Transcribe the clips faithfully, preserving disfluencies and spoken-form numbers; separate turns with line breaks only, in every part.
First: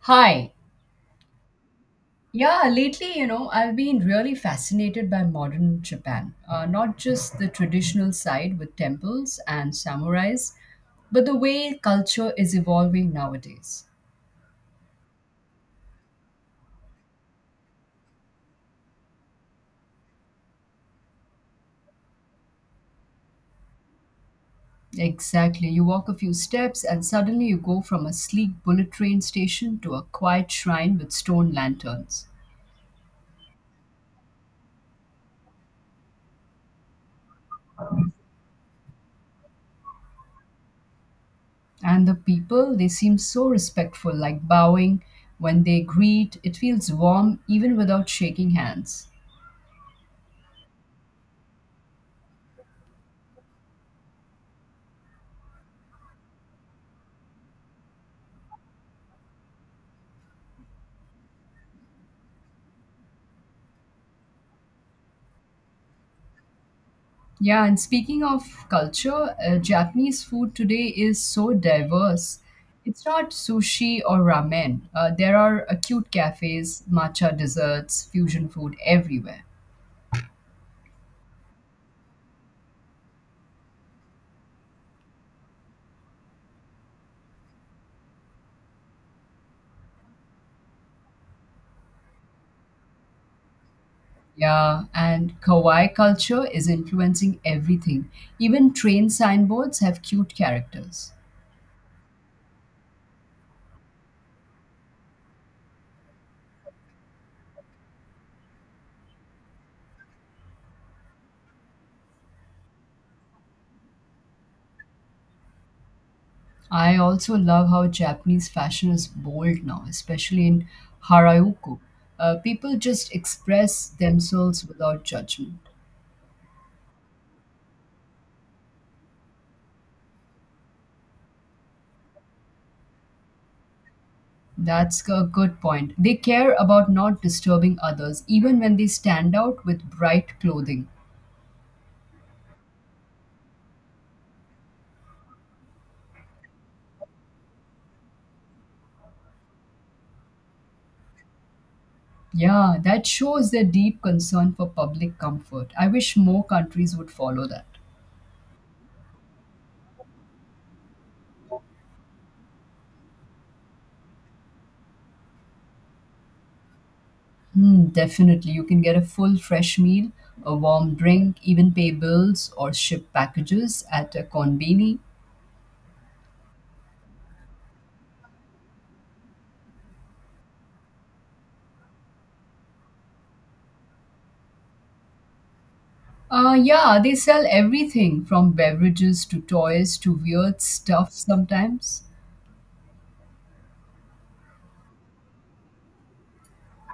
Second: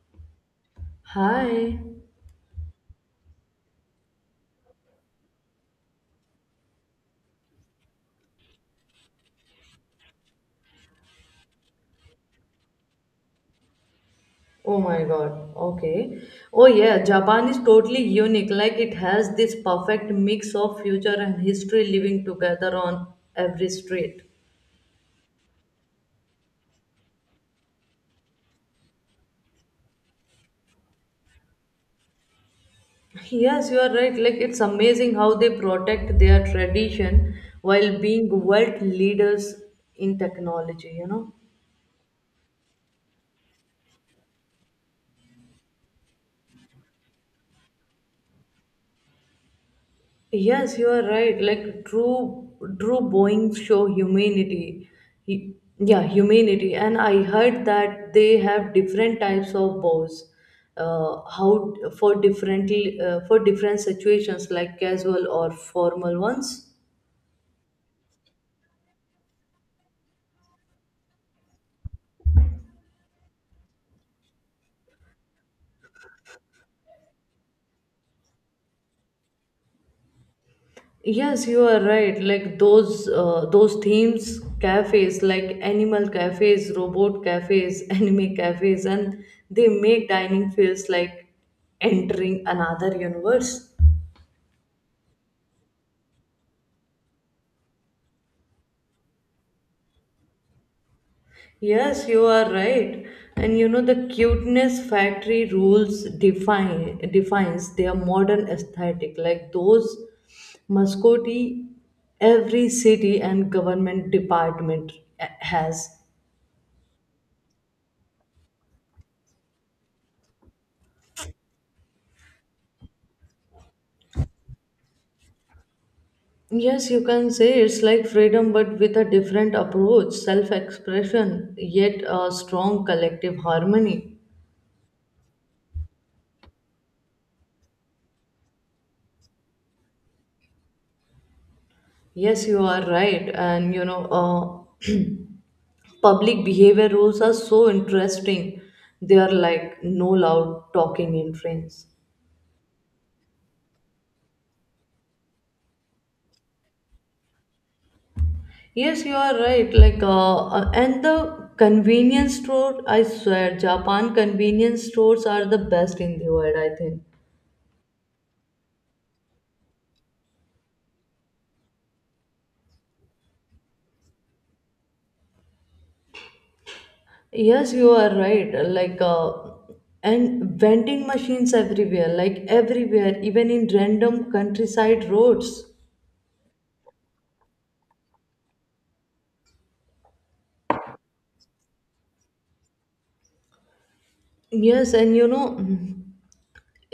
Hi.
Hi.
Yeah, lately, you know, I've been really fascinated by modern Japan. Uh, not just the traditional side with temples and samurais, but the way culture is evolving nowadays.
Oh my god. Okay. Oh yeah, Japan is totally unique. Like it has this perfect mix of future and history living together on every street.
Exactly. You walk a few steps and suddenly you go from a sleek bullet train station to a quiet shrine with stone lanterns.
Yes, you are right. Like it's amazing how they protect their tradition while being world leaders in technology, you know?
And the people, they seem so respectful, like bowing when they greet. It feels warm even without shaking hands.
Yes, you are right. Like Drew, Drew Boeing show humanity. He- yeah, humanity. And I heard that they have different types of bows. Uh, how for different uh, for different situations like casual or formal ones.
Yeah, and speaking of culture, uh, Japanese food today is so diverse. It's not sushi or ramen. Uh, there are acute cafes, matcha desserts, fusion food everywhere.
Yes, you are right. Like those uh, those themes cafes like animal cafes, robot cafes, anime cafes, and they make dining feels like entering another universe.
Yeah, and kawaii culture is influencing everything. Even train signboards have cute characters.
Yes, you are right. And you know the cuteness factory rules define defines their modern aesthetic. Like those mascotti, every city and government department eh, has.
I also love how Japanese fashion is bold now, especially in Harajuku. Uh, people just express themselves without judgment.
Yes, you can say it's like freedom, but with a different approach, self-expression, yet a strong collective harmony.
That's a good point. They care about not disturbing others, even when they stand out with bright clothing.
Yes, you are right, and you know. Uh, public behavior rules are so interesting. They are like no loud talking in trains.
Yeah, that shows their deep concern for public comfort. I wish more countries would follow that.
Yes, you are right. Like uh, uh, and the convenience store, I swear Japan convenience stores are the best in the world, I think.
Hmm, definitely. You can get a full fresh meal, a warm drink, even pay bills or ship packages at a conveni.
Yes, you are right. Like uh, and vending machines everywhere, like everywhere, even in random countryside roads.
Uh, yeah, they sell everything from beverages to toys to weird stuff sometimes.
Yes, and you know,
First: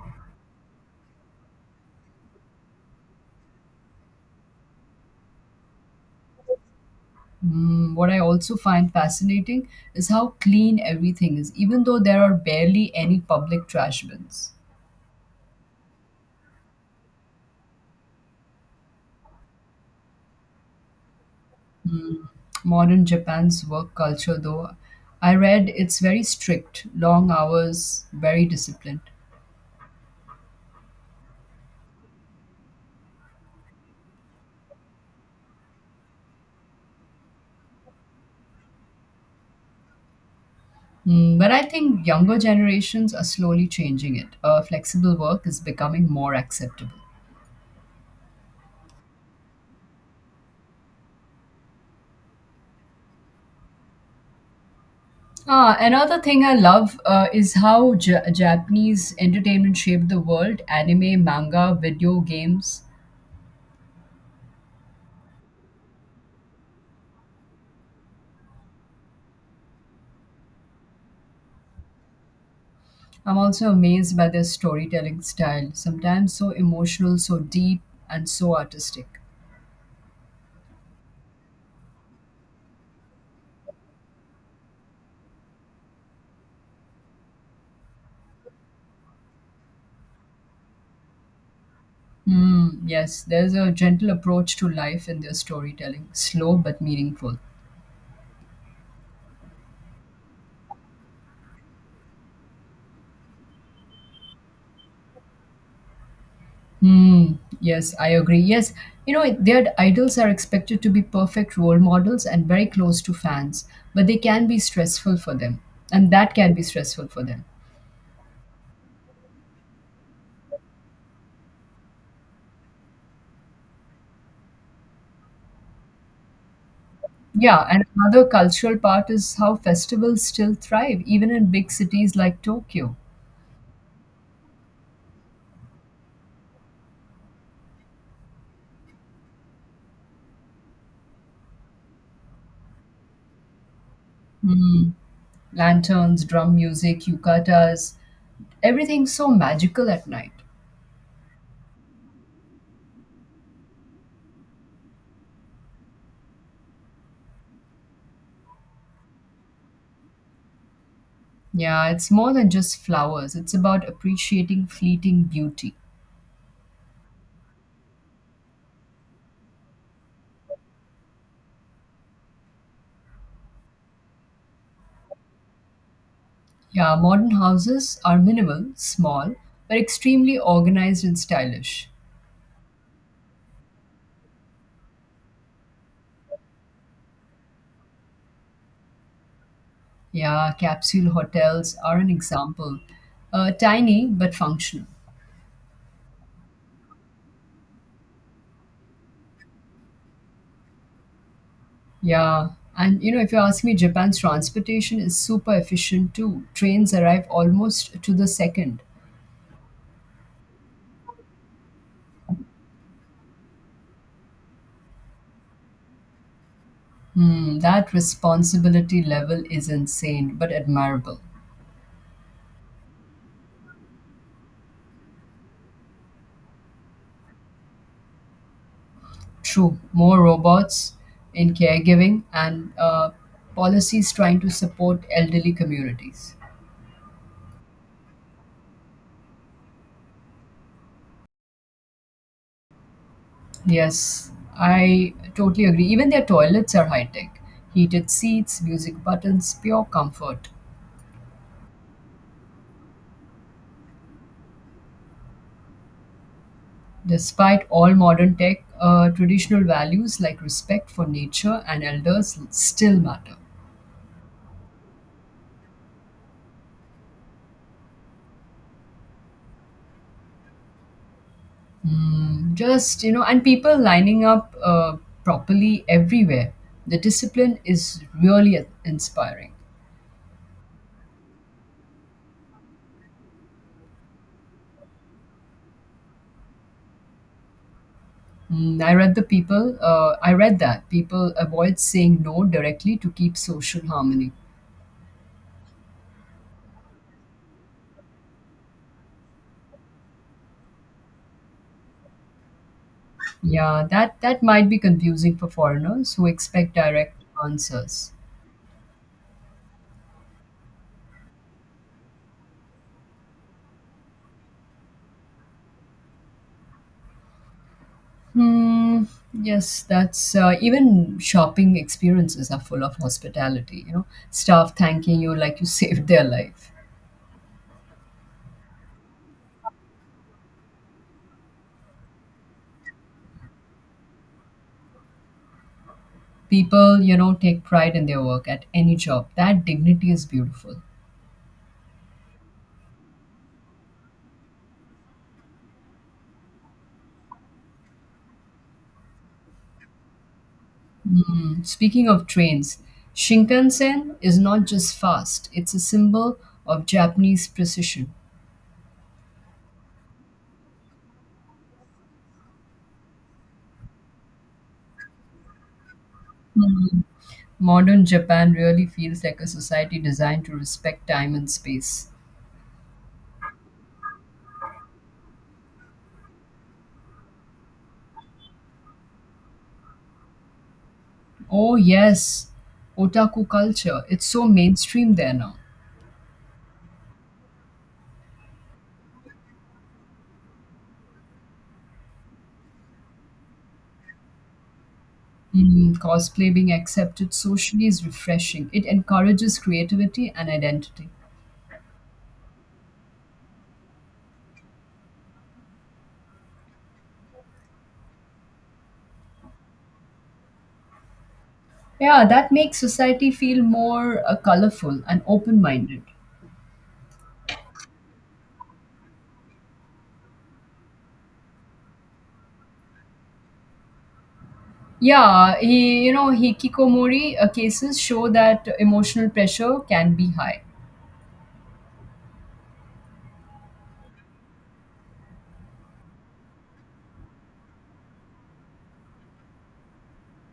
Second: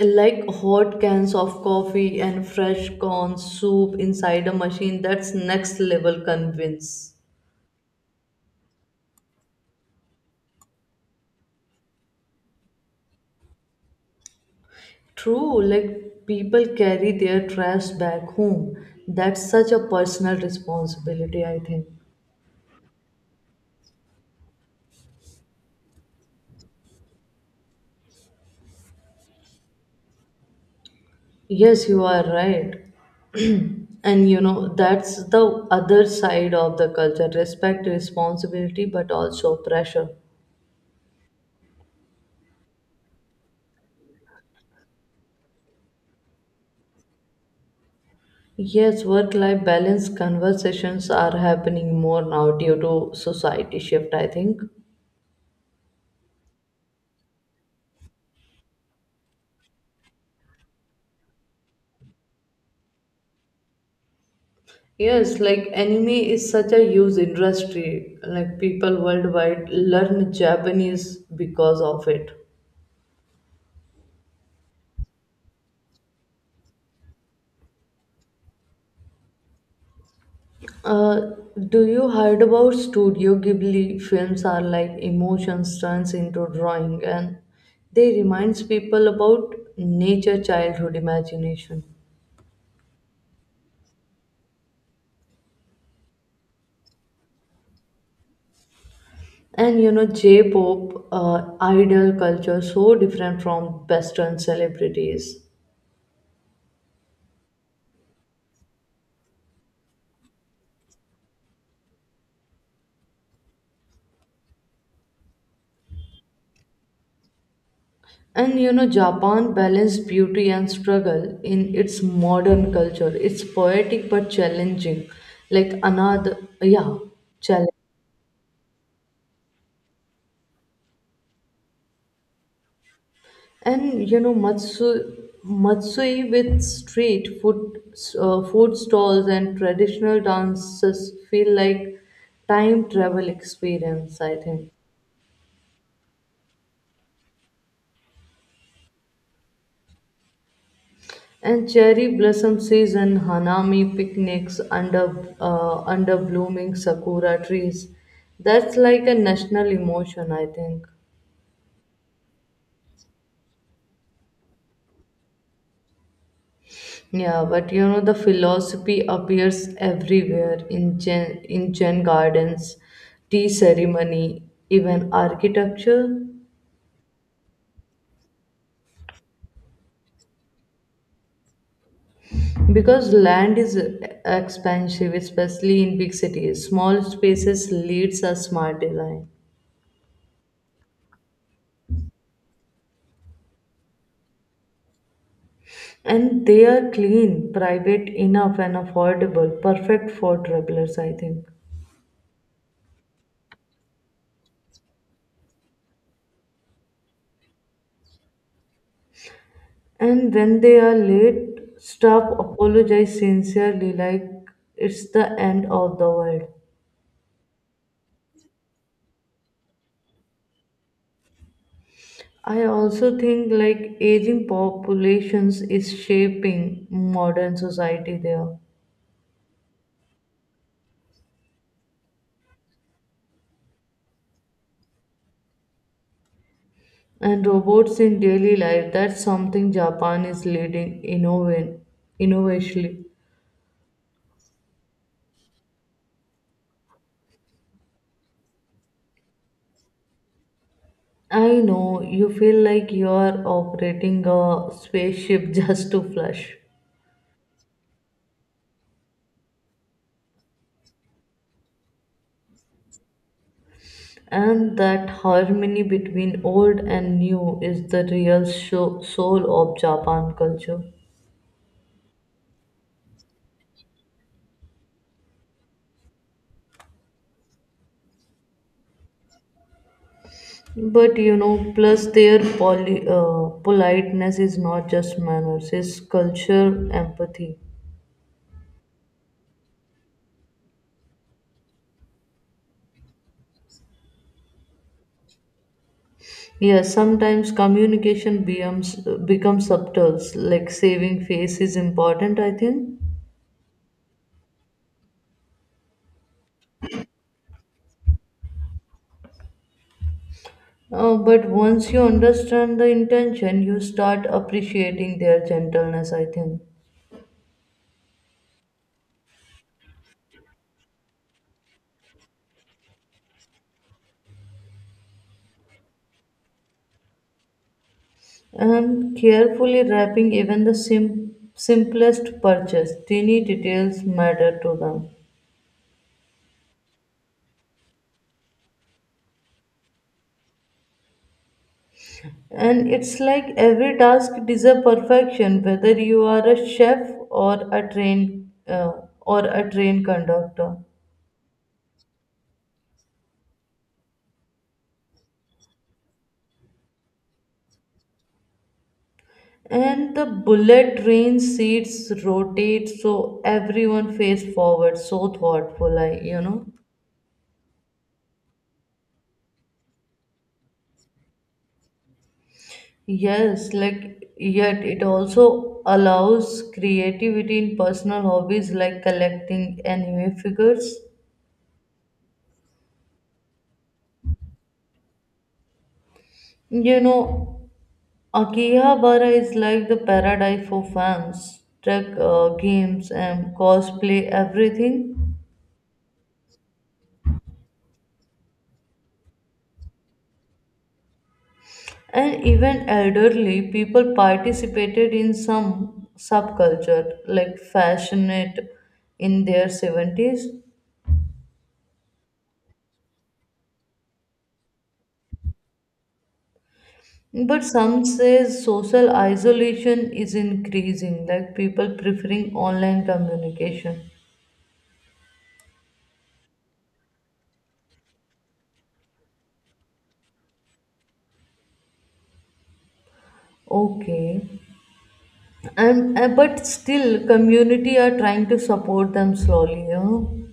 like hot cans of coffee and fresh corn soup inside a machine. That's next level convince.
Mm, what I also find fascinating is how clean everything is, even though there are barely any public trash bins.
True, like people carry their trash back home. That's such a personal responsibility, I think.
Mm, modern Japan's work culture, though, I read it's very strict, long hours, very disciplined.
Yes, you are right, and you know that's the other side of the culture: respect, responsibility, but also pressure.
Mm, but I think younger generations are slowly changing it. Uh, flexible work is becoming more acceptable.
Yes, work life balance conversations are happening more now due to society shift, I think.
Ah, another thing I love uh, is how Ja Japanese entertainment shaped the world anime, manga, video games.
Yes, like anime is such a huge industry. Like people worldwide learn Japanese because of it.
I'm also amazed by their storytelling style, sometimes so emotional, so deep, and so artistic.
Uh, do you heard about Studio Ghibli films are like emotions turns into drawing, and they reminds people about nature, childhood, imagination.
Hmm, yes, there's a gentle approach to life in their storytelling, slow but meaningful.
And you know, J-pop, uh, idol culture so different from Western celebrities.
Hmm, yes, I agree. Yes, you know, their idols are expected to be perfect role models and very close to fans, but they can be stressful for them, and that can be stressful for them.
And you know, Japan balanced beauty and struggle in its modern culture. It's poetic but challenging. Like another, yeah,
Yeah,
challenge.
and another cultural part is how festivals still thrive, even in big cities like Tokyo.
And you know, Matsu, Matsui with street food, uh, food stalls and traditional dances feel like time travel experience, I think.
Hmm. Lanterns, drum music, yukatas, everything's so magical at night.
And cherry blossom season, hanami picnics under uh, under blooming sakura trees. That's like a national emotion, I think.
Yeah, it's more than just flowers, it's about appreciating fleeting beauty.
Yeah, but you know the philosophy appears everywhere in gen in Zen gardens, tea ceremony, even architecture.
Yeah, modern houses are minimal, small, but extremely organized and stylish.
Because land is expansive, especially in big cities. Small spaces leads a smart design.
Yeah, capsule hotels are an example. Uh, tiny but functional.
And they are clean, private enough, and affordable. Perfect for travelers, I think.
Yeah. And you know, if you ask me, Japan's transportation is super efficient too. Trains arrive almost to the second.
And when they are late, stop, apologize sincerely, like it's the end of the world.
Hmm, that responsibility level is insane but admirable.
I also think like aging populations is shaping modern society there.
True, more robots in caregiving and uh, policies trying to support elderly communities.
And robots in daily life, that's something Japan is leading innov- innovatively.
Yes, I totally agree. Even their toilets are high tech heated seats, music buttons, pure comfort.
I know you feel like you're operating a spaceship just to flush.
Despite all modern tech, uh, traditional values like respect for nature and elders still matter.
And that harmony between old and new is the real sho- soul of Japan culture.
Mm, just, you know, and people lining up uh, properly everywhere. The discipline is really inspiring.
But you know, plus their poly, uh, politeness is not just manners, it's culture empathy.
Mm, I read the people, uh, I read that people avoid saying no directly to keep social harmony.
Yes, sometimes communication becomes, becomes subtle, like saving face is important, I think.
Yeah, that, that might be confusing for foreigners who expect direct answers.
Uh, but once you understand the intention, you start appreciating their gentleness, I think.
Hmm. Yes, that's uh, even shopping experiences are full of hospitality. You know, staff thanking you like you saved their life.
And carefully wrapping even the sim- simplest purchase, tiny details matter to them.
People, you know, take pride in their work at any job. That dignity is beautiful.
And it's like every task deserves perfection, whether you are a chef or a train uh, or a train conductor.
Speaking of trains, shinkansen is not just fast, it's a symbol of Japanese precision.
And the bullet train seats rotate so everyone face forward, so thoughtful, I you know.
Modern Japan really feels like a society designed to respect time and space.
Yes, like yet it also allows creativity in personal hobbies like collecting anime figures.
Oh yes, otaku culture, it's so mainstream there now.
You know, Akihabara is like the paradise for fans, tech uh, games and cosplay, everything.
Mm, cosplay being accepted socially is refreshing. It encourages creativity and identity.
And even elderly people participated in some subculture like fashionette in their seventies.
Yeah, that makes society feel more uh, colorful and open-minded.
But some say social isolation is increasing, like people preferring online communication.
Yeah, he, you know, hikikomori uh, cases show that emotional pressure can be high.
Okay, and uh, but still, community are trying to support them slowly, you know.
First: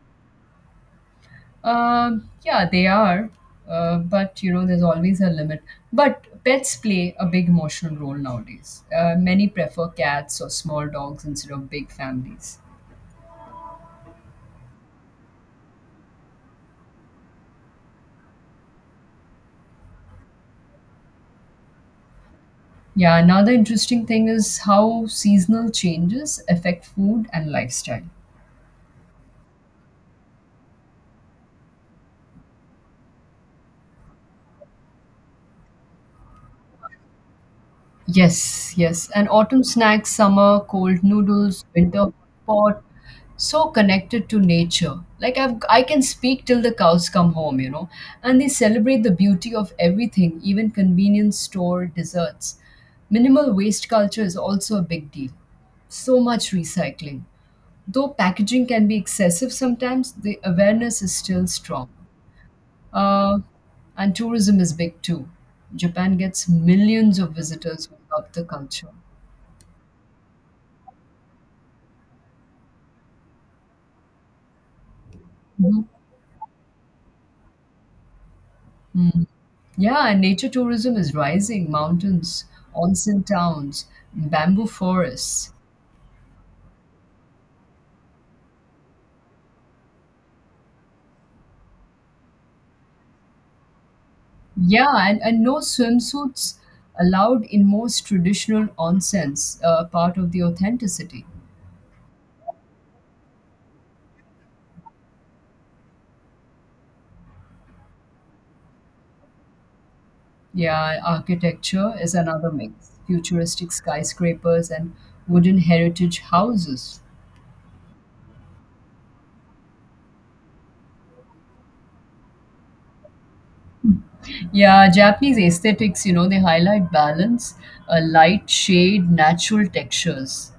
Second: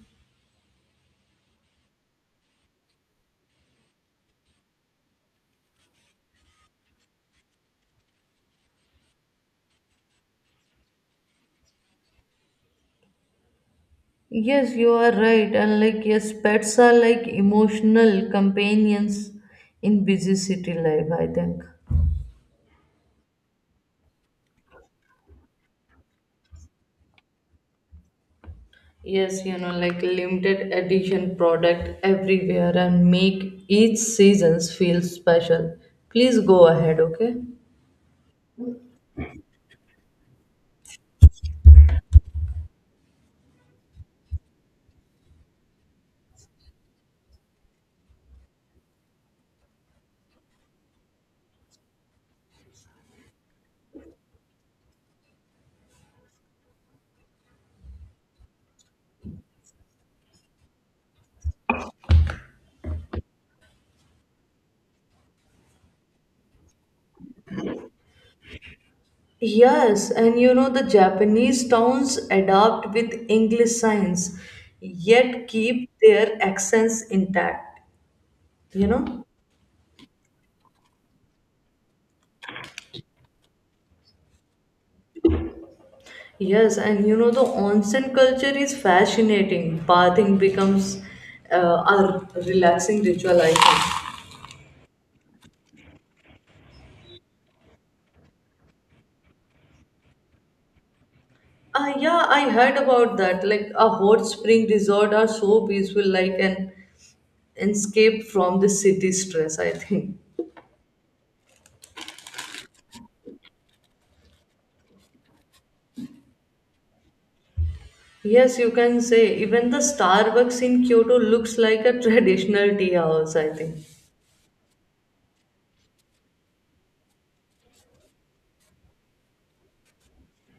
Um, yeah, they are, uh, but you know, there's always a limit. But pets play a big emotional role nowadays. Uh, many prefer cats or small dogs instead of big families.
Yes, you are right, and like yes, pets are like emotional companions in busy city life, I think.
Yeah, another interesting thing is how seasonal changes affect food and lifestyle.
Yes, you know, like limited edition product everywhere and make each seasons feel special. Please go ahead, okay?
Yes, yes. And autumn snacks, summer cold noodles, winter hot pot, so connected to nature. Like I've, I can speak till the cows come home, you know. And they celebrate the beauty of everything, even convenience store desserts. Minimal waste culture is also a big deal. So much recycling. Though packaging can be excessive sometimes, the awareness is still strong. Uh, and tourism is big too. Japan gets millions of visitors who love the culture.
Yes, and you know the Japanese towns adapt with English signs, yet
Mhm.
keep their accents intact, you know?
Mm. Yeah, and nature tourism is rising. Mountains, onsen towns, bamboo forests.
Yes, and you know the onsen culture is fascinating. Bathing becomes uh, a relaxing ritual, I think.
Yeah, and, and no swimsuits allowed in most traditional onsens, uh, part of the authenticity.
Uh, yeah, I heard about that. Like a hot spring resort are so peaceful, like an escape from the city stress, I think.
Yeah, architecture is another mix. Futuristic skyscrapers and wooden heritage houses.
Yes, you can say even the Starbucks in Kyoto looks like a traditional tea house, I think.
Yeah, Japanese aesthetics, you know, they highlight balance, a light shade, natural textures.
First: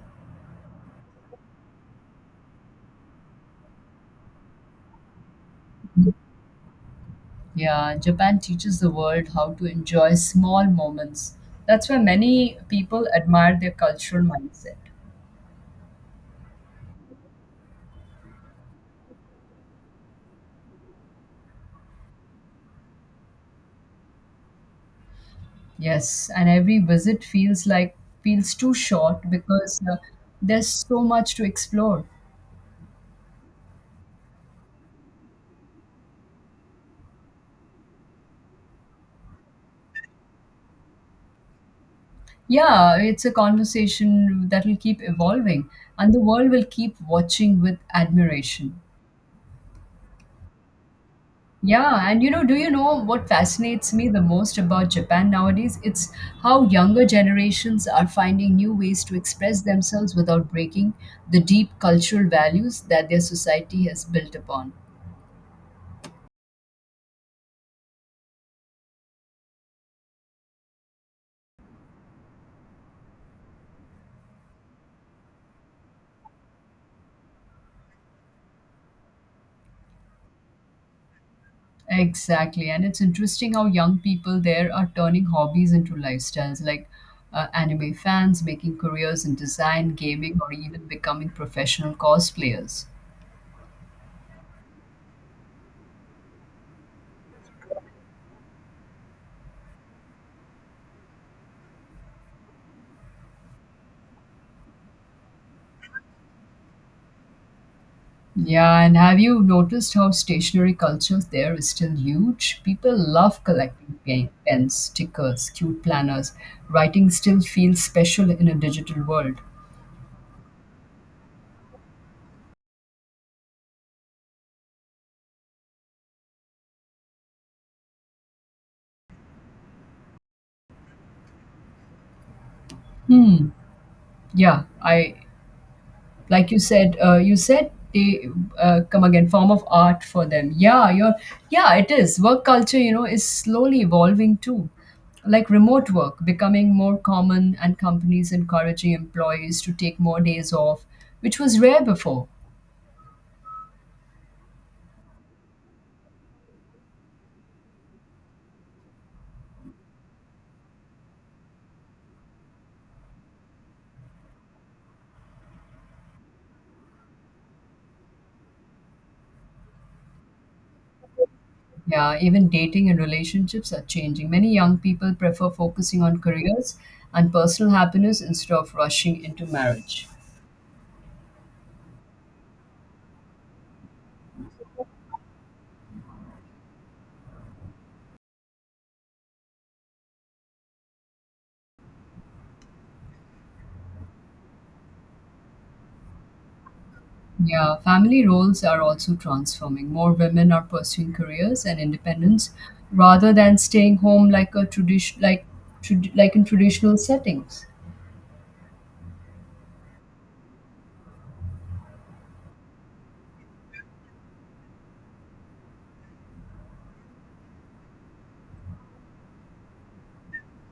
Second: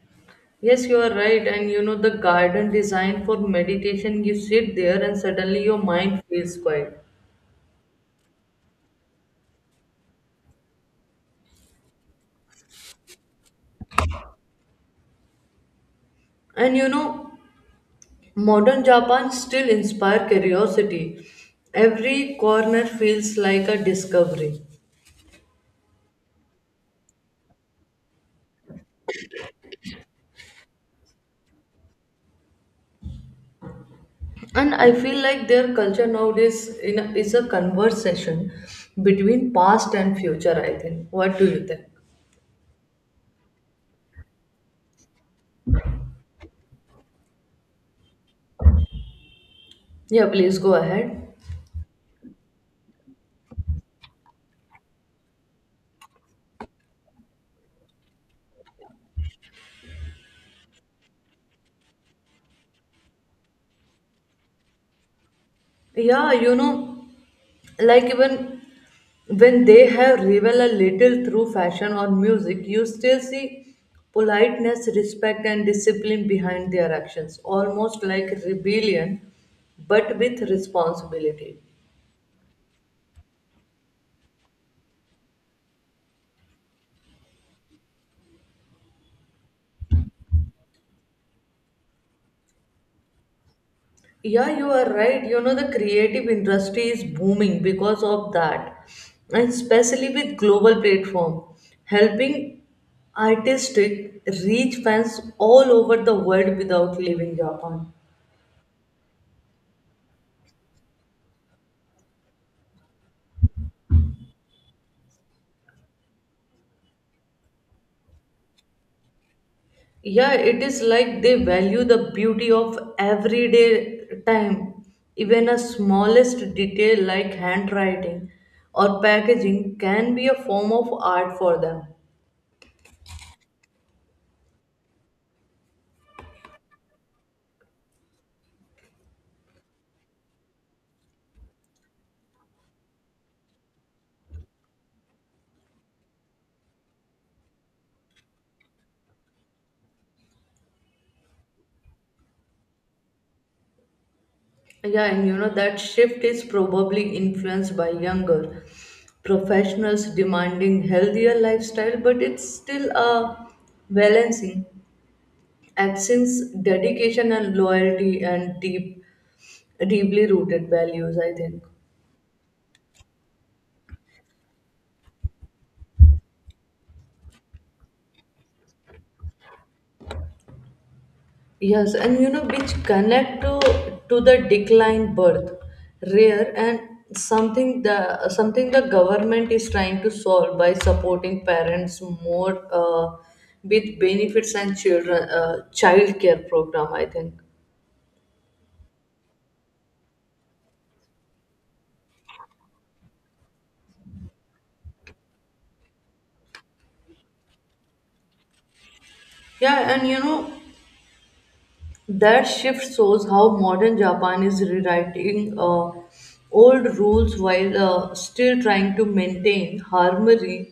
Yes, you are right. And you know, the garden designed for meditation, you sit there and suddenly your mind feels quiet.
Yeah, Japan teaches the world how to enjoy small moments. That's why many people admire their cultural mindset.
And you know, modern Japan still inspire curiosity. Every corner feels like a discovery.
Yes, and every visit feels like feels too short because uh, there's so much to explore.
And I feel like their culture nowadays in a, is a conversation between past and future, I think. What do you think?
Yeah, it's a conversation that will keep evolving, and the world will keep watching with admiration.
Yeah, please go ahead.
Yeah, and you know, do you know what fascinates me the most about Japan nowadays? It's how younger generations are finding new ways to express themselves without breaking the deep cultural values that their society has built upon.
Yeah, you know, like even when they have revel a little through fashion or music, you still see politeness, respect, and discipline behind their actions, almost like rebellion, but with responsibility.
Exactly, and it's interesting how young people there are turning hobbies into lifestyles, like uh, anime fans making careers in design, gaming, or even becoming professional cosplayers.
Yeah, you are right. You know, the creative industry is booming because of that, and especially with global platform, helping artistic reach fans all over the world without leaving Japan.
Yeah, and have you noticed how stationery culture there is still huge? People love collecting pen, pens, stickers, cute planners. Writing still feels special in a digital world.
Yeah, it is like they value the beauty of everyday time, even a smallest detail like handwriting or packaging can be a form of art for them.
Yeah, I like you said. Uh, you said they uh, come again form of art for them. Yeah, you're. Yeah, it is. Work culture, you know, is slowly evolving too. Like remote work becoming more common, and companies encouraging employees to take more days off, which was rare before.
Yeah, and you know that shift is probably influenced by younger professionals demanding healthier lifestyle, but it's still a balancing actions dedication and loyalty, and deep deeply rooted values, I think.
Yeah, even dating and relationships are changing. Many young people prefer focusing on careers and personal happiness instead of rushing into marriage.
Yes, and you know which connect to to the decline birth, rare, and something the something the government is trying to solve by supporting parents more uh, with benefits and children uh, child care program, I think.
Yeah, family roles are also transforming. More women are pursuing careers and independence rather than staying home like a tradition like trad- like in traditional settings.
Yeah, and you know, that shift shows how modern Japan is rewriting uh, old rules while uh, still trying to maintain harmony,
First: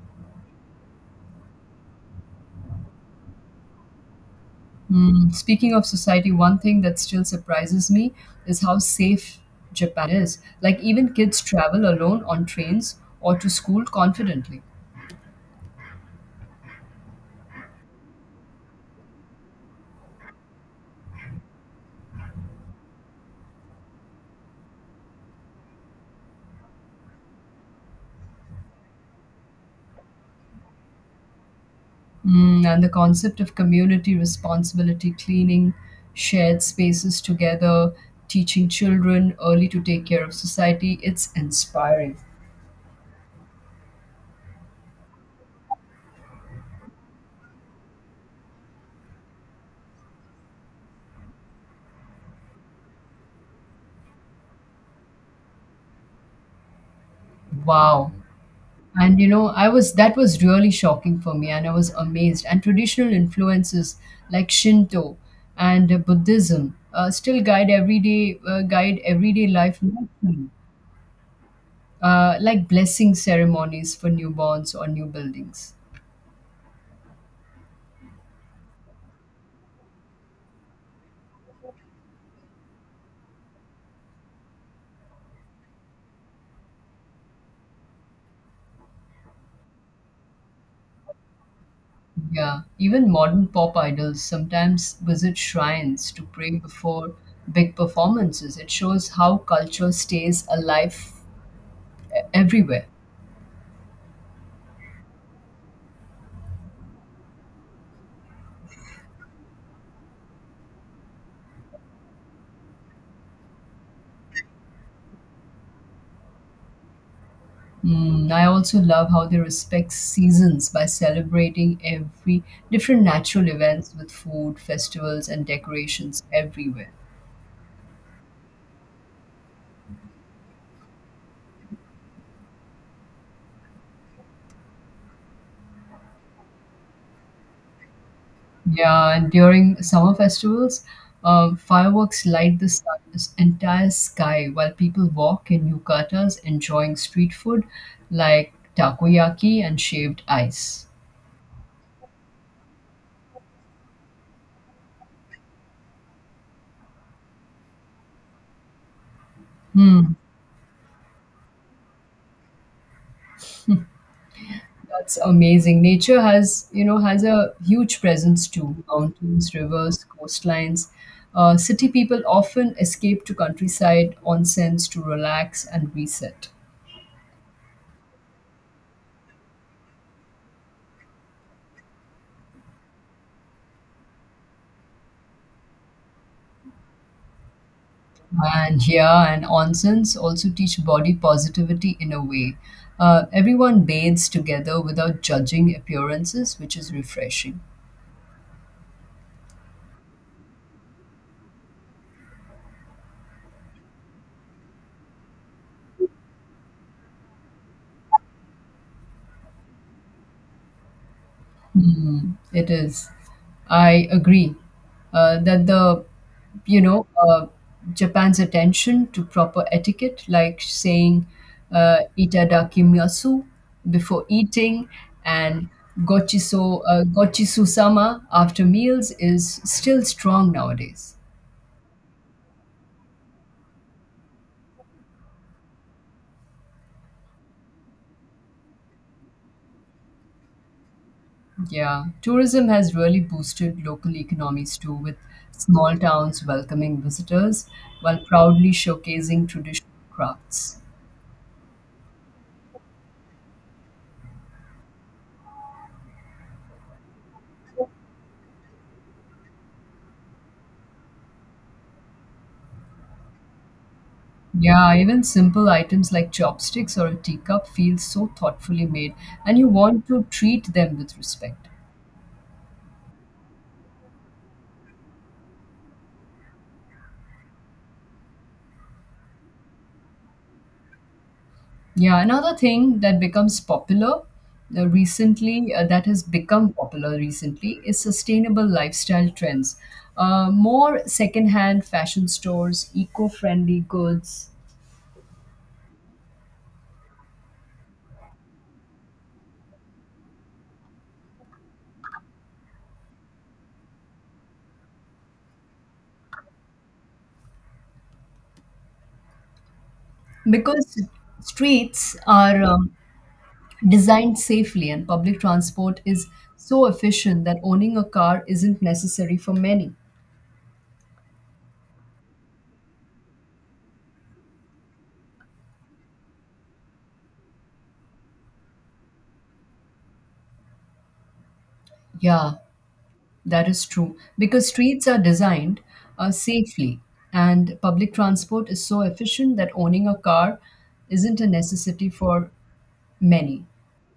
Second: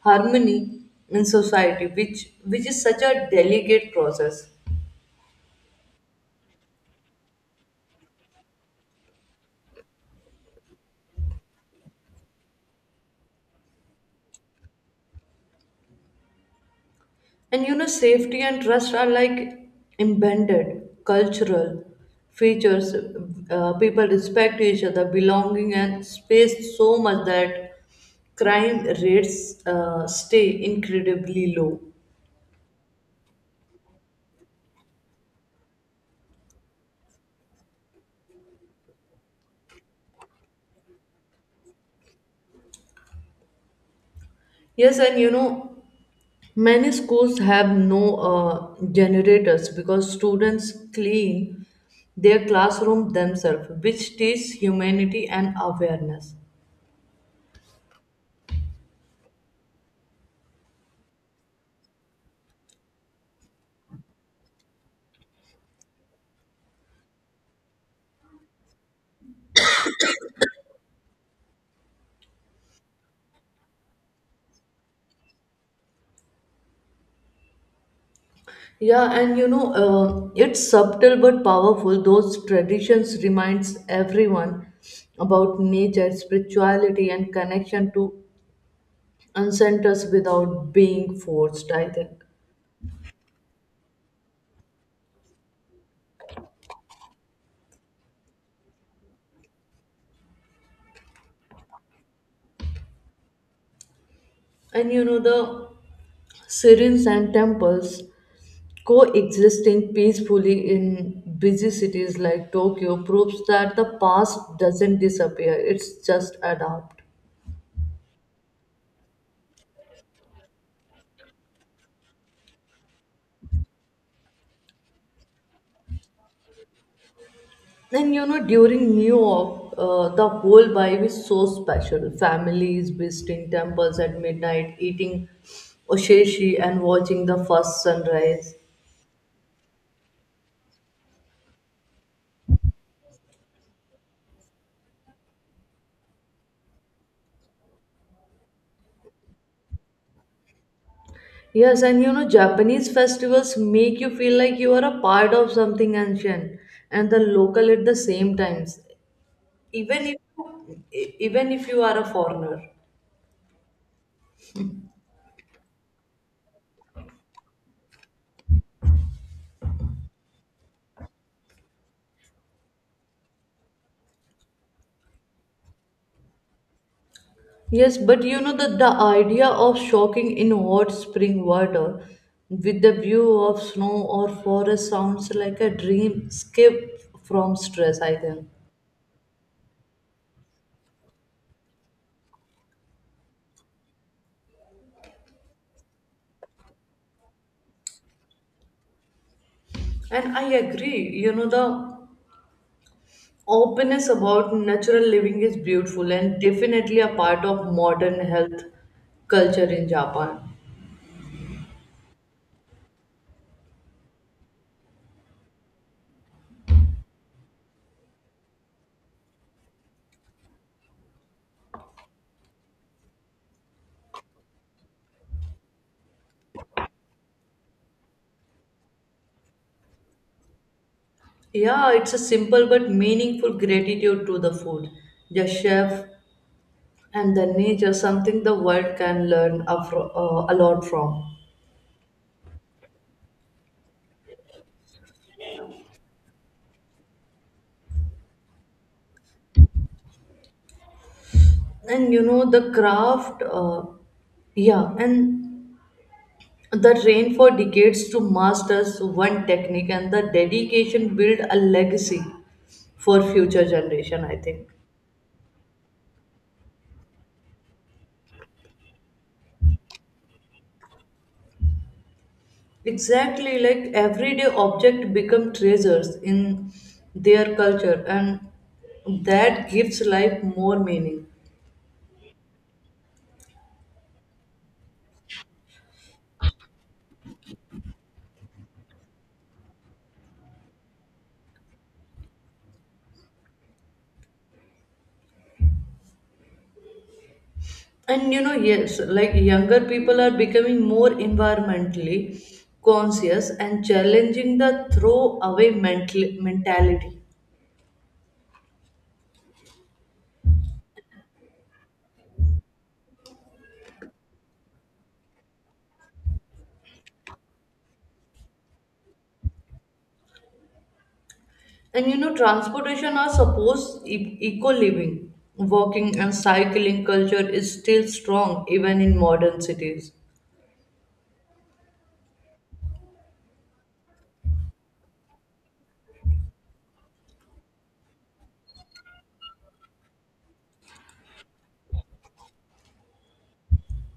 harmony in society, which which is such a delicate process.
Mm, speaking of society, one thing that still surprises me is how safe Japan is. Like even kids travel alone on trains or to school confidently.
And you know, safety and trust are like embedded cultural features. Uh, people respect each other, belonging, and space so much that crime rates uh, stay incredibly low.
Mm, and the concept of community responsibility, cleaning shared spaces together, teaching children early to take care of society, it's inspiring.
Yes, and you know, many schools have no uh, generators because students clean their classroom themselves, which teach humanity and awareness.
Wow. And you know, I was that was really shocking for me, and I was amazed. And traditional influences like Shinto and uh, Buddhism uh, still guide everyday uh, guide everyday life, uh, like blessing ceremonies for newborns or new buildings.
Yeah, and you know, uh, it's subtle but powerful. Those traditions reminds everyone about nature, spirituality, and connection to ancestors without being forced, I think.
Yeah, even modern pop idols sometimes visit shrines to pray before big performances. It shows how culture stays alive everywhere.
And you know, the serene and temples coexisting peacefully in busy cities like Tokyo proves that the past doesn't disappear, it's just adapt.
Mm, I also love how they respect seasons by celebrating every different natural events with food, festivals, and decorations everywhere.
And you know, during New York, uh, the whole vibe is so special. Families visiting temples at midnight, eating oshishi, and watching the first sunrise.
Yeah, and during summer festivals, um, fireworks light the sun's entire sky while people walk in yukatas enjoying street food like takoyaki and shaved ice.
Yes, and you know, Japanese festivals make you feel like you are a part of something ancient and the local at the same times. Even
Hmm,
if e- even if you are a foreigner.
that's amazing. Nature has, you know, has a huge presence too. Mountains, rivers, coastlines. Uh, city people often escape to countryside onsens to relax and reset.
Yes, but you know that the idea of shocking in hot spring water with the view of snow or forest sounds like a dream escape from stress, I think.
And Yeah, and onsens also teach body positivity in a way. Uh, everyone bathes together without judging appearances, which is refreshing.
And I agree, you know, the openness about natural living is beautiful and definitely a part of modern health culture in Japan.
Mm, it is. I agree uh, that the, you know, uh, Japan's attention to proper etiquette, like saying uh, itadakimasu before eating and gochiso, uh, gochisu-sama after meals, is still strong nowadays.
Yeah, it's a simple but meaningful gratitude to the food, the chef, and the nature, something the world can learn a, fro- uh, a lot from.
Yeah, tourism has really boosted local economies too, with small towns welcoming visitors while proudly showcasing traditional crafts.
And you know the craft uh, yeah, and the train for decades to masters one technique, and the dedication build a legacy for future generation, I think.
Yeah, even simple items like chopsticks or a teacup feel so thoughtfully made, and you want to treat them with respect.
Exactly, like everyday object become treasures in their culture, and that gives life more meaning.
Yeah, another thing that becomes popular uh, recently, uh, that has become popular recently, is sustainable lifestyle trends. Uh, more secondhand fashion stores, eco friendly goods,
And you know, yes, like younger people are becoming more environmentally conscious and challenging the throwaway mental mentality.
because streets are um, designed safely and public transport is so efficient that owning a car isn't necessary for many.
And you know transportation are supposed e- eco living walking and cycling culture is still strong even in modern cities.
Yeah, that is true. Because streets are designed uh, safely, and public transport is so efficient that owning a car isn't a necessity for many.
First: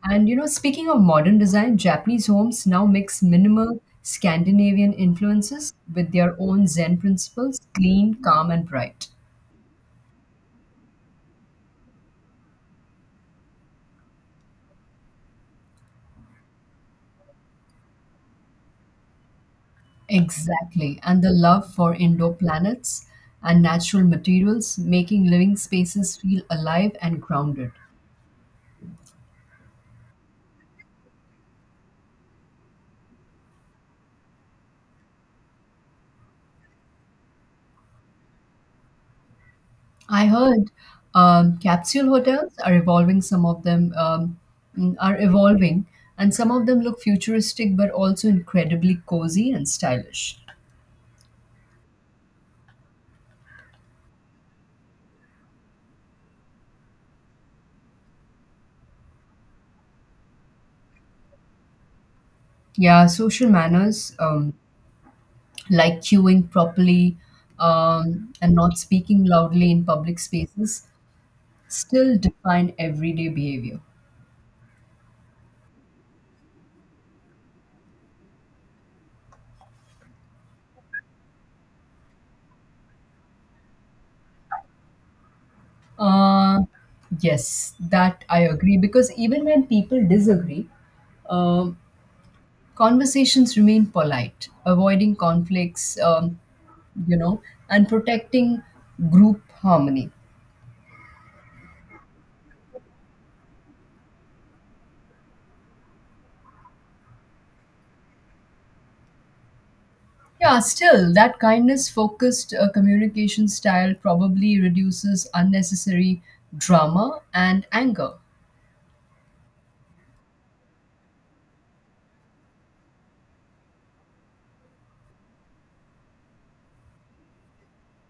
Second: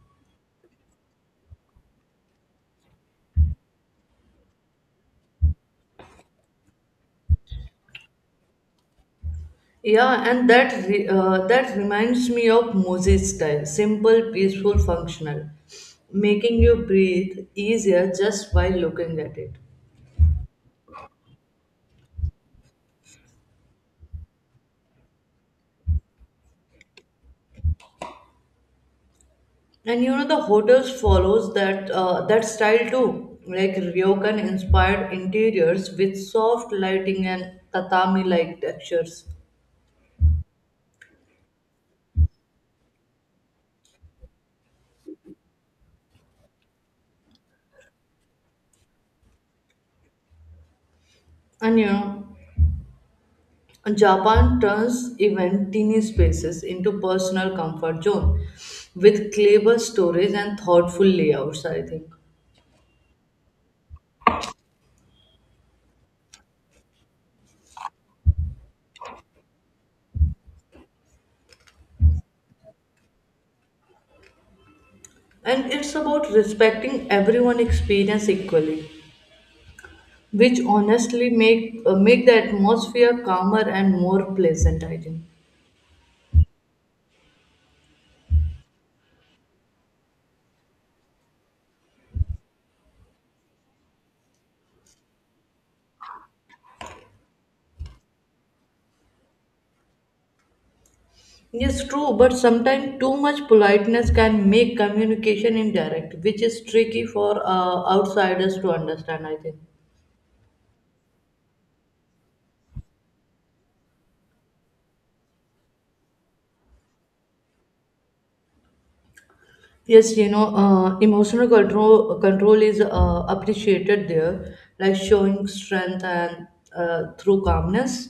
And you know, speaking of modern design, Japanese homes now mix minimal Scandinavian influences with their own Zen principles clean, calm, and bright.
Yeah, and that re- uh, that reminds me of moses style simple peaceful functional making you breathe easier just by looking at it.
Exactly. And the love for indoor planets and natural materials, making living spaces feel alive and grounded.
And you know the hotels follows that uh, that style too, like ryokan inspired interiors with soft lighting and tatami-like textures.
I heard um, capsule hotels are evolving, some of them um, mm, are evolving, and some of them look futuristic but also incredibly cozy and stylish.
And you know, Japan turns even teeny spaces into personal comfort zone with clever stories and thoughtful layouts, I think.
Yeah, social manners um, like queuing properly um, and not speaking loudly in public spaces still define everyday behavior.
And it's about respecting everyone experience equally, which honestly make uh, make the atmosphere calmer and more pleasant, I think.
Uh, yes, that I agree because even when people disagree, um, conversations remain polite, avoiding conflicts, um, you know, and protecting group harmony.
Yes, true, but sometimes too much politeness can make communication indirect, which is tricky for uh, outsiders to understand, I think.
Yeah, still, that kindness focused uh, communication style probably reduces unnecessary drama and anger.
Yes, you know, uh, emotional control control is uh, appreciated there, like showing strength and uh, through calmness.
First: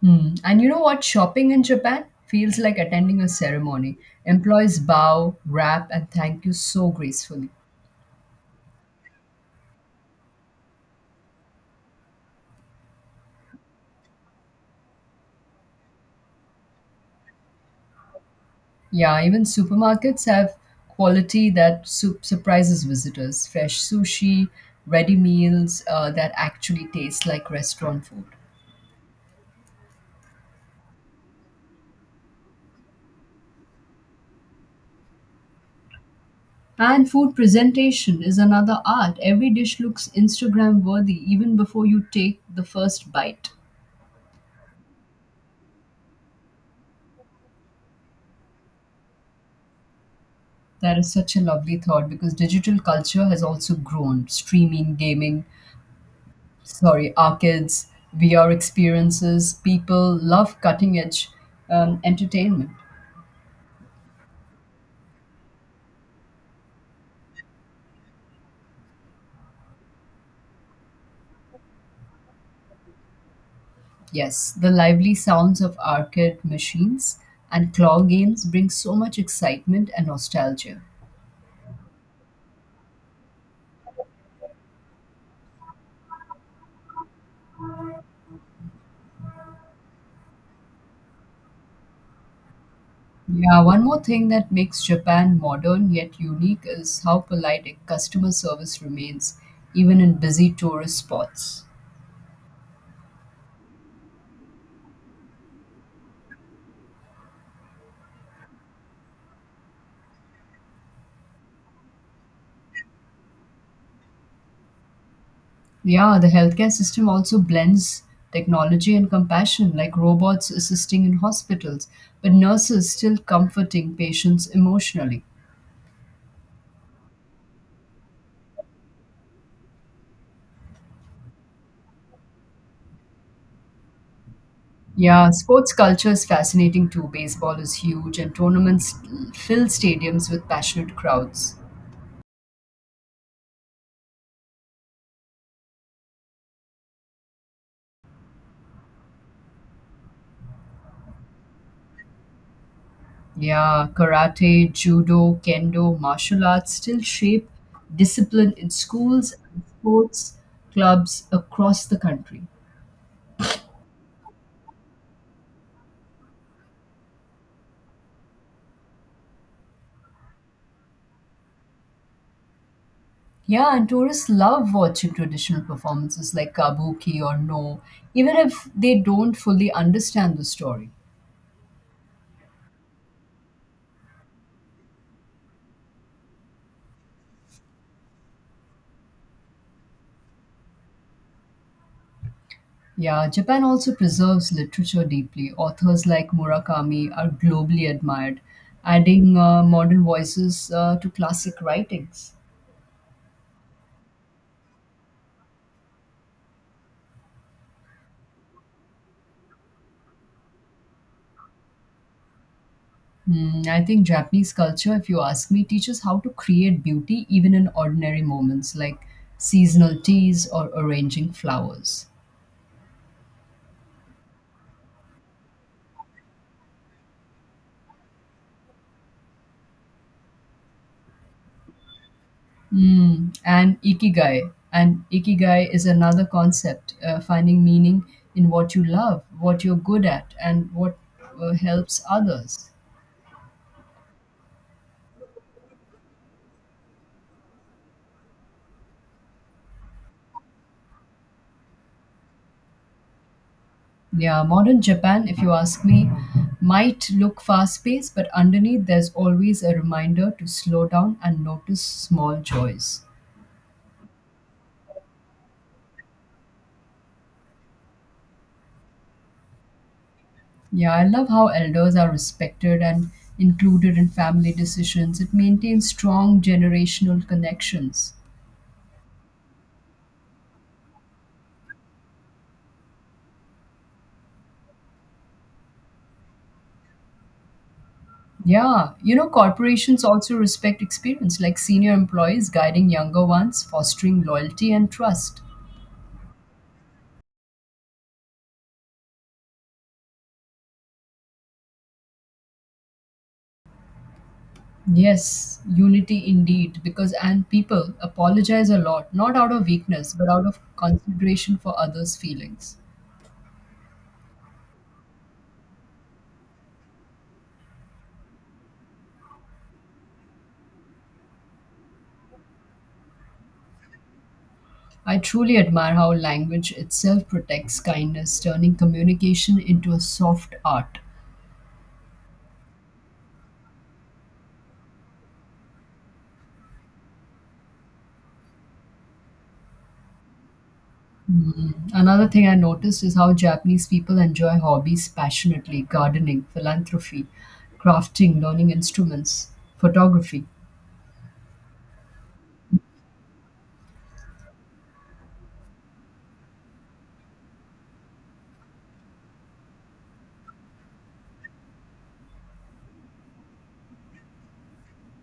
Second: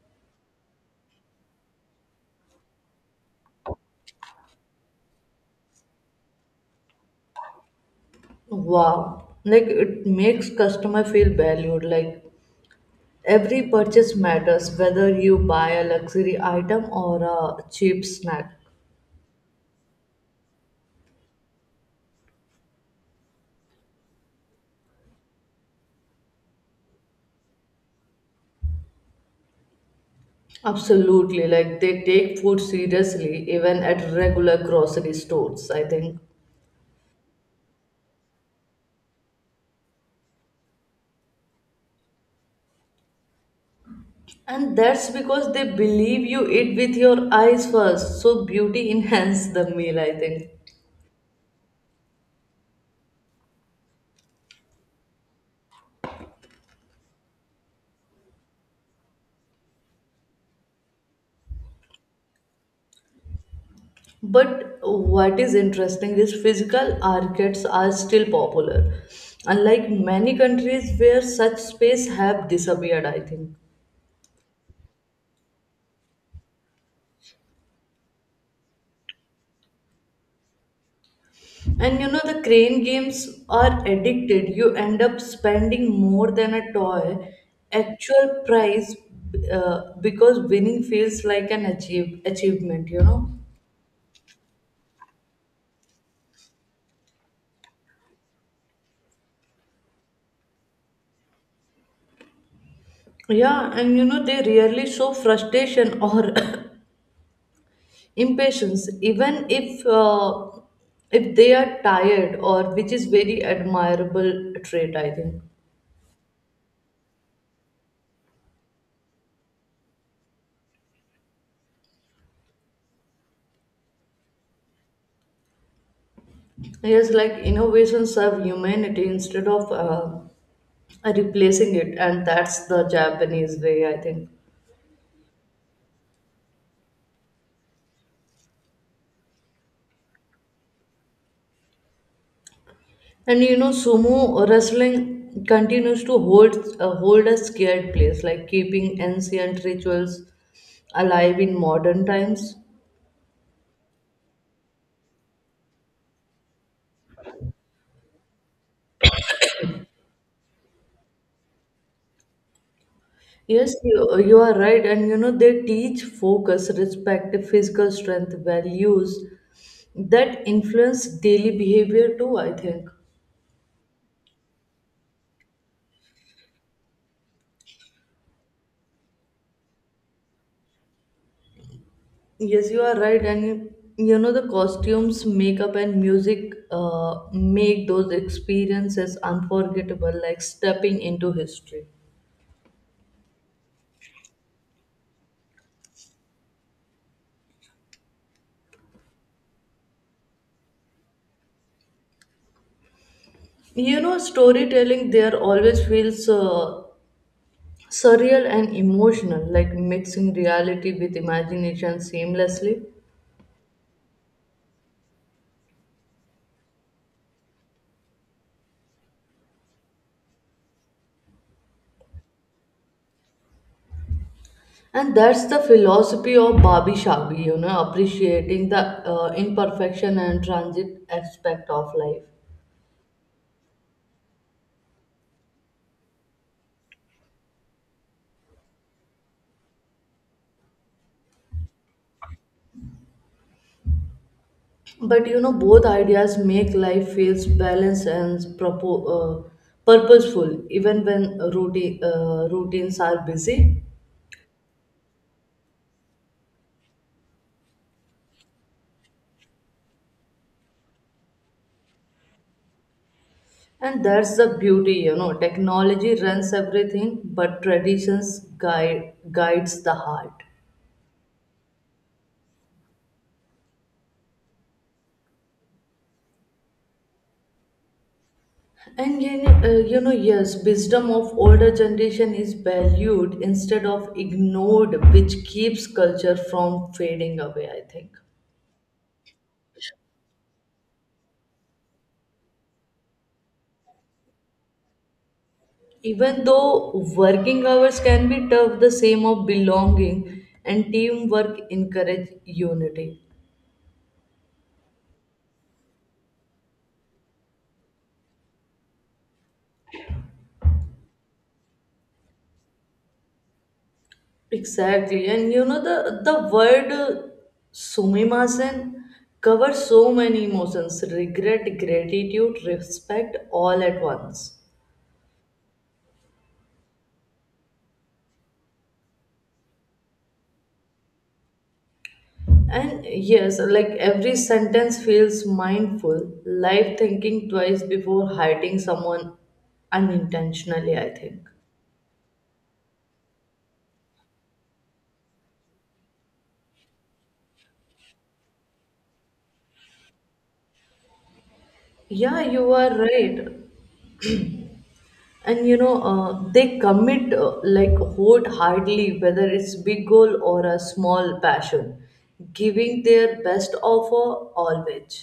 Hmm. And you know what? Shopping in Japan feels like attending a ceremony. Employees bow, wrap, and thank you so gracefully.
Wow, like it makes customer feel valued. Like every purchase matters, whether you buy a luxury item or a cheap snack.
Yeah, even supermarkets have quality that su- surprises visitors. Fresh sushi, ready meals uh, that actually taste like restaurant food.
Absolutely, like they take food seriously even at regular grocery stores, I think.
And food presentation is another art. Every dish looks Instagram worthy even before you take the first bite.
And that's because they believe you eat with your eyes first, so beauty enhances the meal, I think.
That is such a lovely thought because digital culture has also grown. Streaming, gaming, sorry, arcades, V R experiences. People love cutting edge um, entertainment.
But what is interesting is physical arcades are still popular, unlike many countries where such space have disappeared, I think.
Yes, the lively sounds of arcade machines and claw games bring so much excitement and nostalgia.
And you know, the crane games are addicted. You end up spending more than a toy actual price uh, because winning feels like an achieve, achievement, you know.
Yeah, one more thing that makes Japan modern yet unique is how polite a customer service remains, even in busy tourist spots.
Yeah, and you know, they rarely show frustration or impatience, even if uh, if they are tired or which is very admirable trait, I think.
Yeah, the healthcare system also blends technology and compassion, like robots assisting in hospitals, but nurses still comforting patients emotionally.
Yes, like innovation serve humanity instead of uh, uh, replacing it, and that's the Japanese way, I think.
Yeah, sports culture is fascinating too. Baseball is huge, and tournaments fill stadiums with passionate crowds.
And you know, sumo wrestling continues to hold uh, hold a scared place, like keeping ancient rituals alive in modern times.
Yeah, karate, judo, kendo, martial arts still shape discipline in schools and sports clubs across the country.
yes you, you are right, and you know, they teach focus, respect, physical strength, values that influence daily behavior too, I think.
Yeah, and tourists love watching traditional performances like kabuki or no, even if they don't fully understand the story.
Yes, you are right, and you know the costumes, makeup, and music uh, make those experiences unforgettable, like stepping into history.
Yeah, Japan also preserves literature deeply. Authors like Murakami are globally admired, adding uh, modern voices uh, to classic writings.
You know, storytelling there always feels uh, surreal and emotional, like mixing reality with imagination seamlessly.
Hmm, I think Japanese culture, if you ask me, teaches how to create beauty even in ordinary moments like seasonal teas or arranging flowers.
And that's the philosophy of Babi Shabi, you know, appreciating the uh, imperfection and transit aspect of life.
Hmm, and ikigai. And ikigai is another concept, uh, finding meaning in what you love, what you're good at, and what uh, helps others.
But you know, both ideas make life feels balanced and propo- uh, purposeful, even when routine, uh, routines are busy.
Yeah, modern Japan, if you ask me, might look fast paced, but underneath there's always a reminder to slow down and notice small joys.
And that's the beauty, you know. Technology runs everything, but traditions guide guides the heart.
Yeah, I love how elders are respected and included in family decisions. It maintains strong generational connections.
And you know, uh, you know yes, wisdom of older generation is valued instead of ignored, which keeps culture from fading away, I think.
Yeah, you know, corporations also respect experience, like senior employees guiding younger ones, fostering loyalty and trust.
Even though working hours can be tough, the same of belonging and teamwork encourage unity.
Yes, unity indeed, because and people apologize a lot, not out of weakness, but out of consideration for others' feelings.
Exactly, and you know, the the word uh, sumimasen covers so many emotions: regret, gratitude, respect, all at once.
I truly admire how language itself protects kindness, turning communication into a soft art.
And yes, like every sentence feels mindful, life thinking twice before hurting someone unintentionally, I think.
Hmm. Another thing I noticed is how Japanese people enjoy hobbies passionately gardening, philanthropy, crafting, learning instruments, photography.
Yeah, you are right. And you know, uh, they commit uh, like wholeheartedly, whether it's big goal or a small passion, giving their best offer always.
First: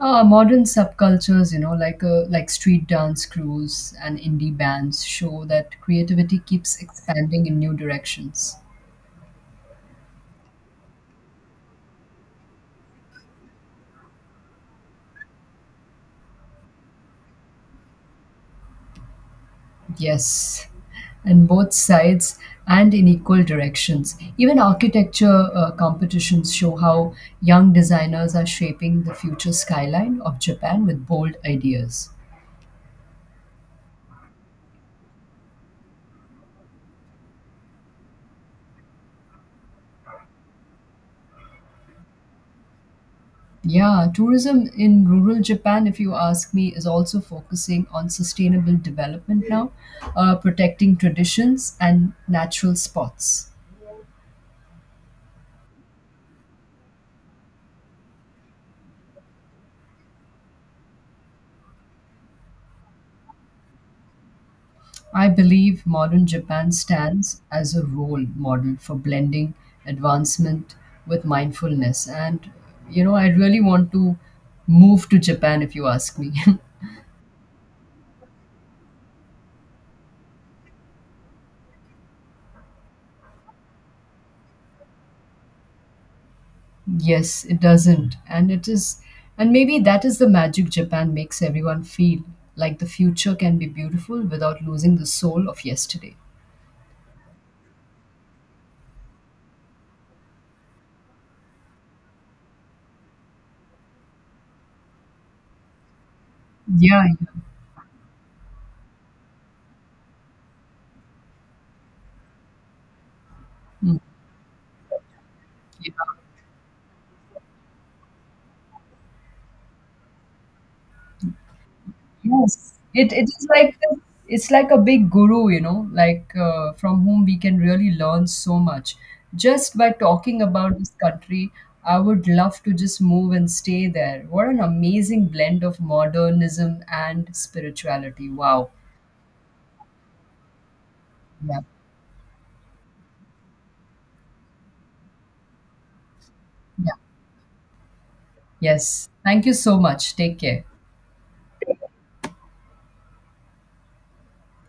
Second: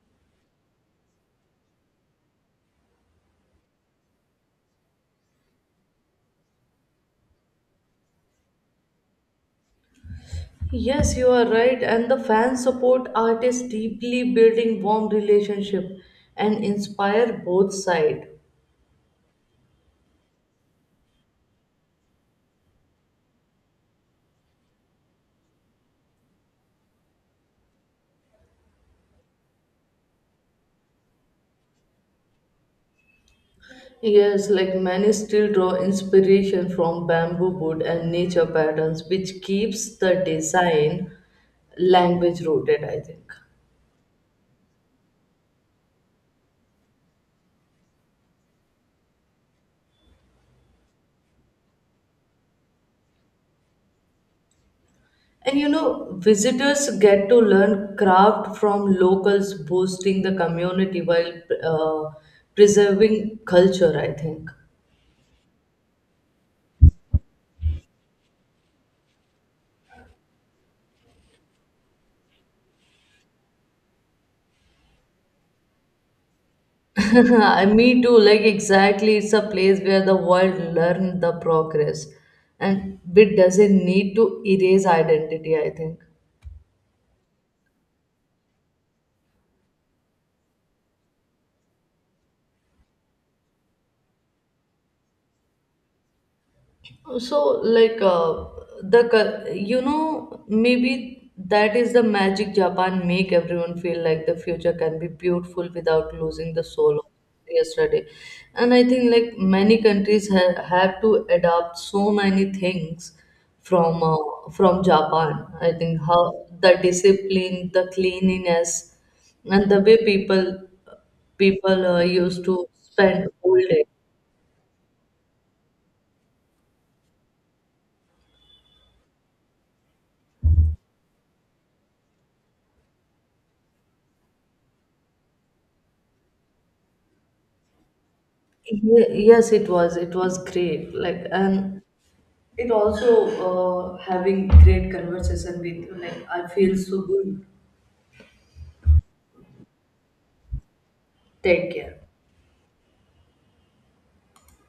Uh, modern subcultures, you know, like uh, like street dance crews and indie bands show that creativity keeps expanding in new directions.
Yes, you are right, and the fans support artists deeply, building warm relationship and inspire both sides.
Yes, in both sides and in equal directions. Even architecture uh, competitions show how young designers are shaping the future skyline of Japan with bold ideas.
Yes, like many still draw inspiration from bamboo wood and nature patterns, which keeps the design language rooted, I think.
Yeah, tourism in rural Japan, if you ask me, is also focusing on sustainable development now, uh, protecting traditions and natural spots.
And you know, visitors get to learn craft from locals, boosting the community while uh, preserving culture, I think.
I believe modern Japan stands as a role model for blending advancement with mindfulness. And, you know, I really want to move to Japan if you ask me.
I- Me too, like exactly, it's a place where the world learn the progress and it doesn't need to erase identity, I think.
Yes, it doesn't. And it is, and maybe that is the magic Japan makes everyone feel like the future can be beautiful without losing the soul of yesterday.
So, like uh, the cul- you know, maybe that is the magic Japan make everyone feel, like the future can be beautiful without losing the soul
Yeah.
of yesterday. And I think, like, many countries ha- have to adapt so many things
Yeah. Mm,
from uh, from Japan, I think.
yeah.
How the discipline, the cleanliness, and the way people people uh, used to
Yes. It, it
spend
is
whole
like,
day.
the- it's like a big guru, you know, like uh, from whom we can really learn so much. Just by talking about this country, I would love to just move and stay there. What an amazing blend of modernism and spirituality. Wow.
Ye- Yes, it was. It was great. Like,
Yeah.
and it also, uh, having great conversation with you. Like, I feel so good.
Yes. Thank you so much. Take care.
Take care.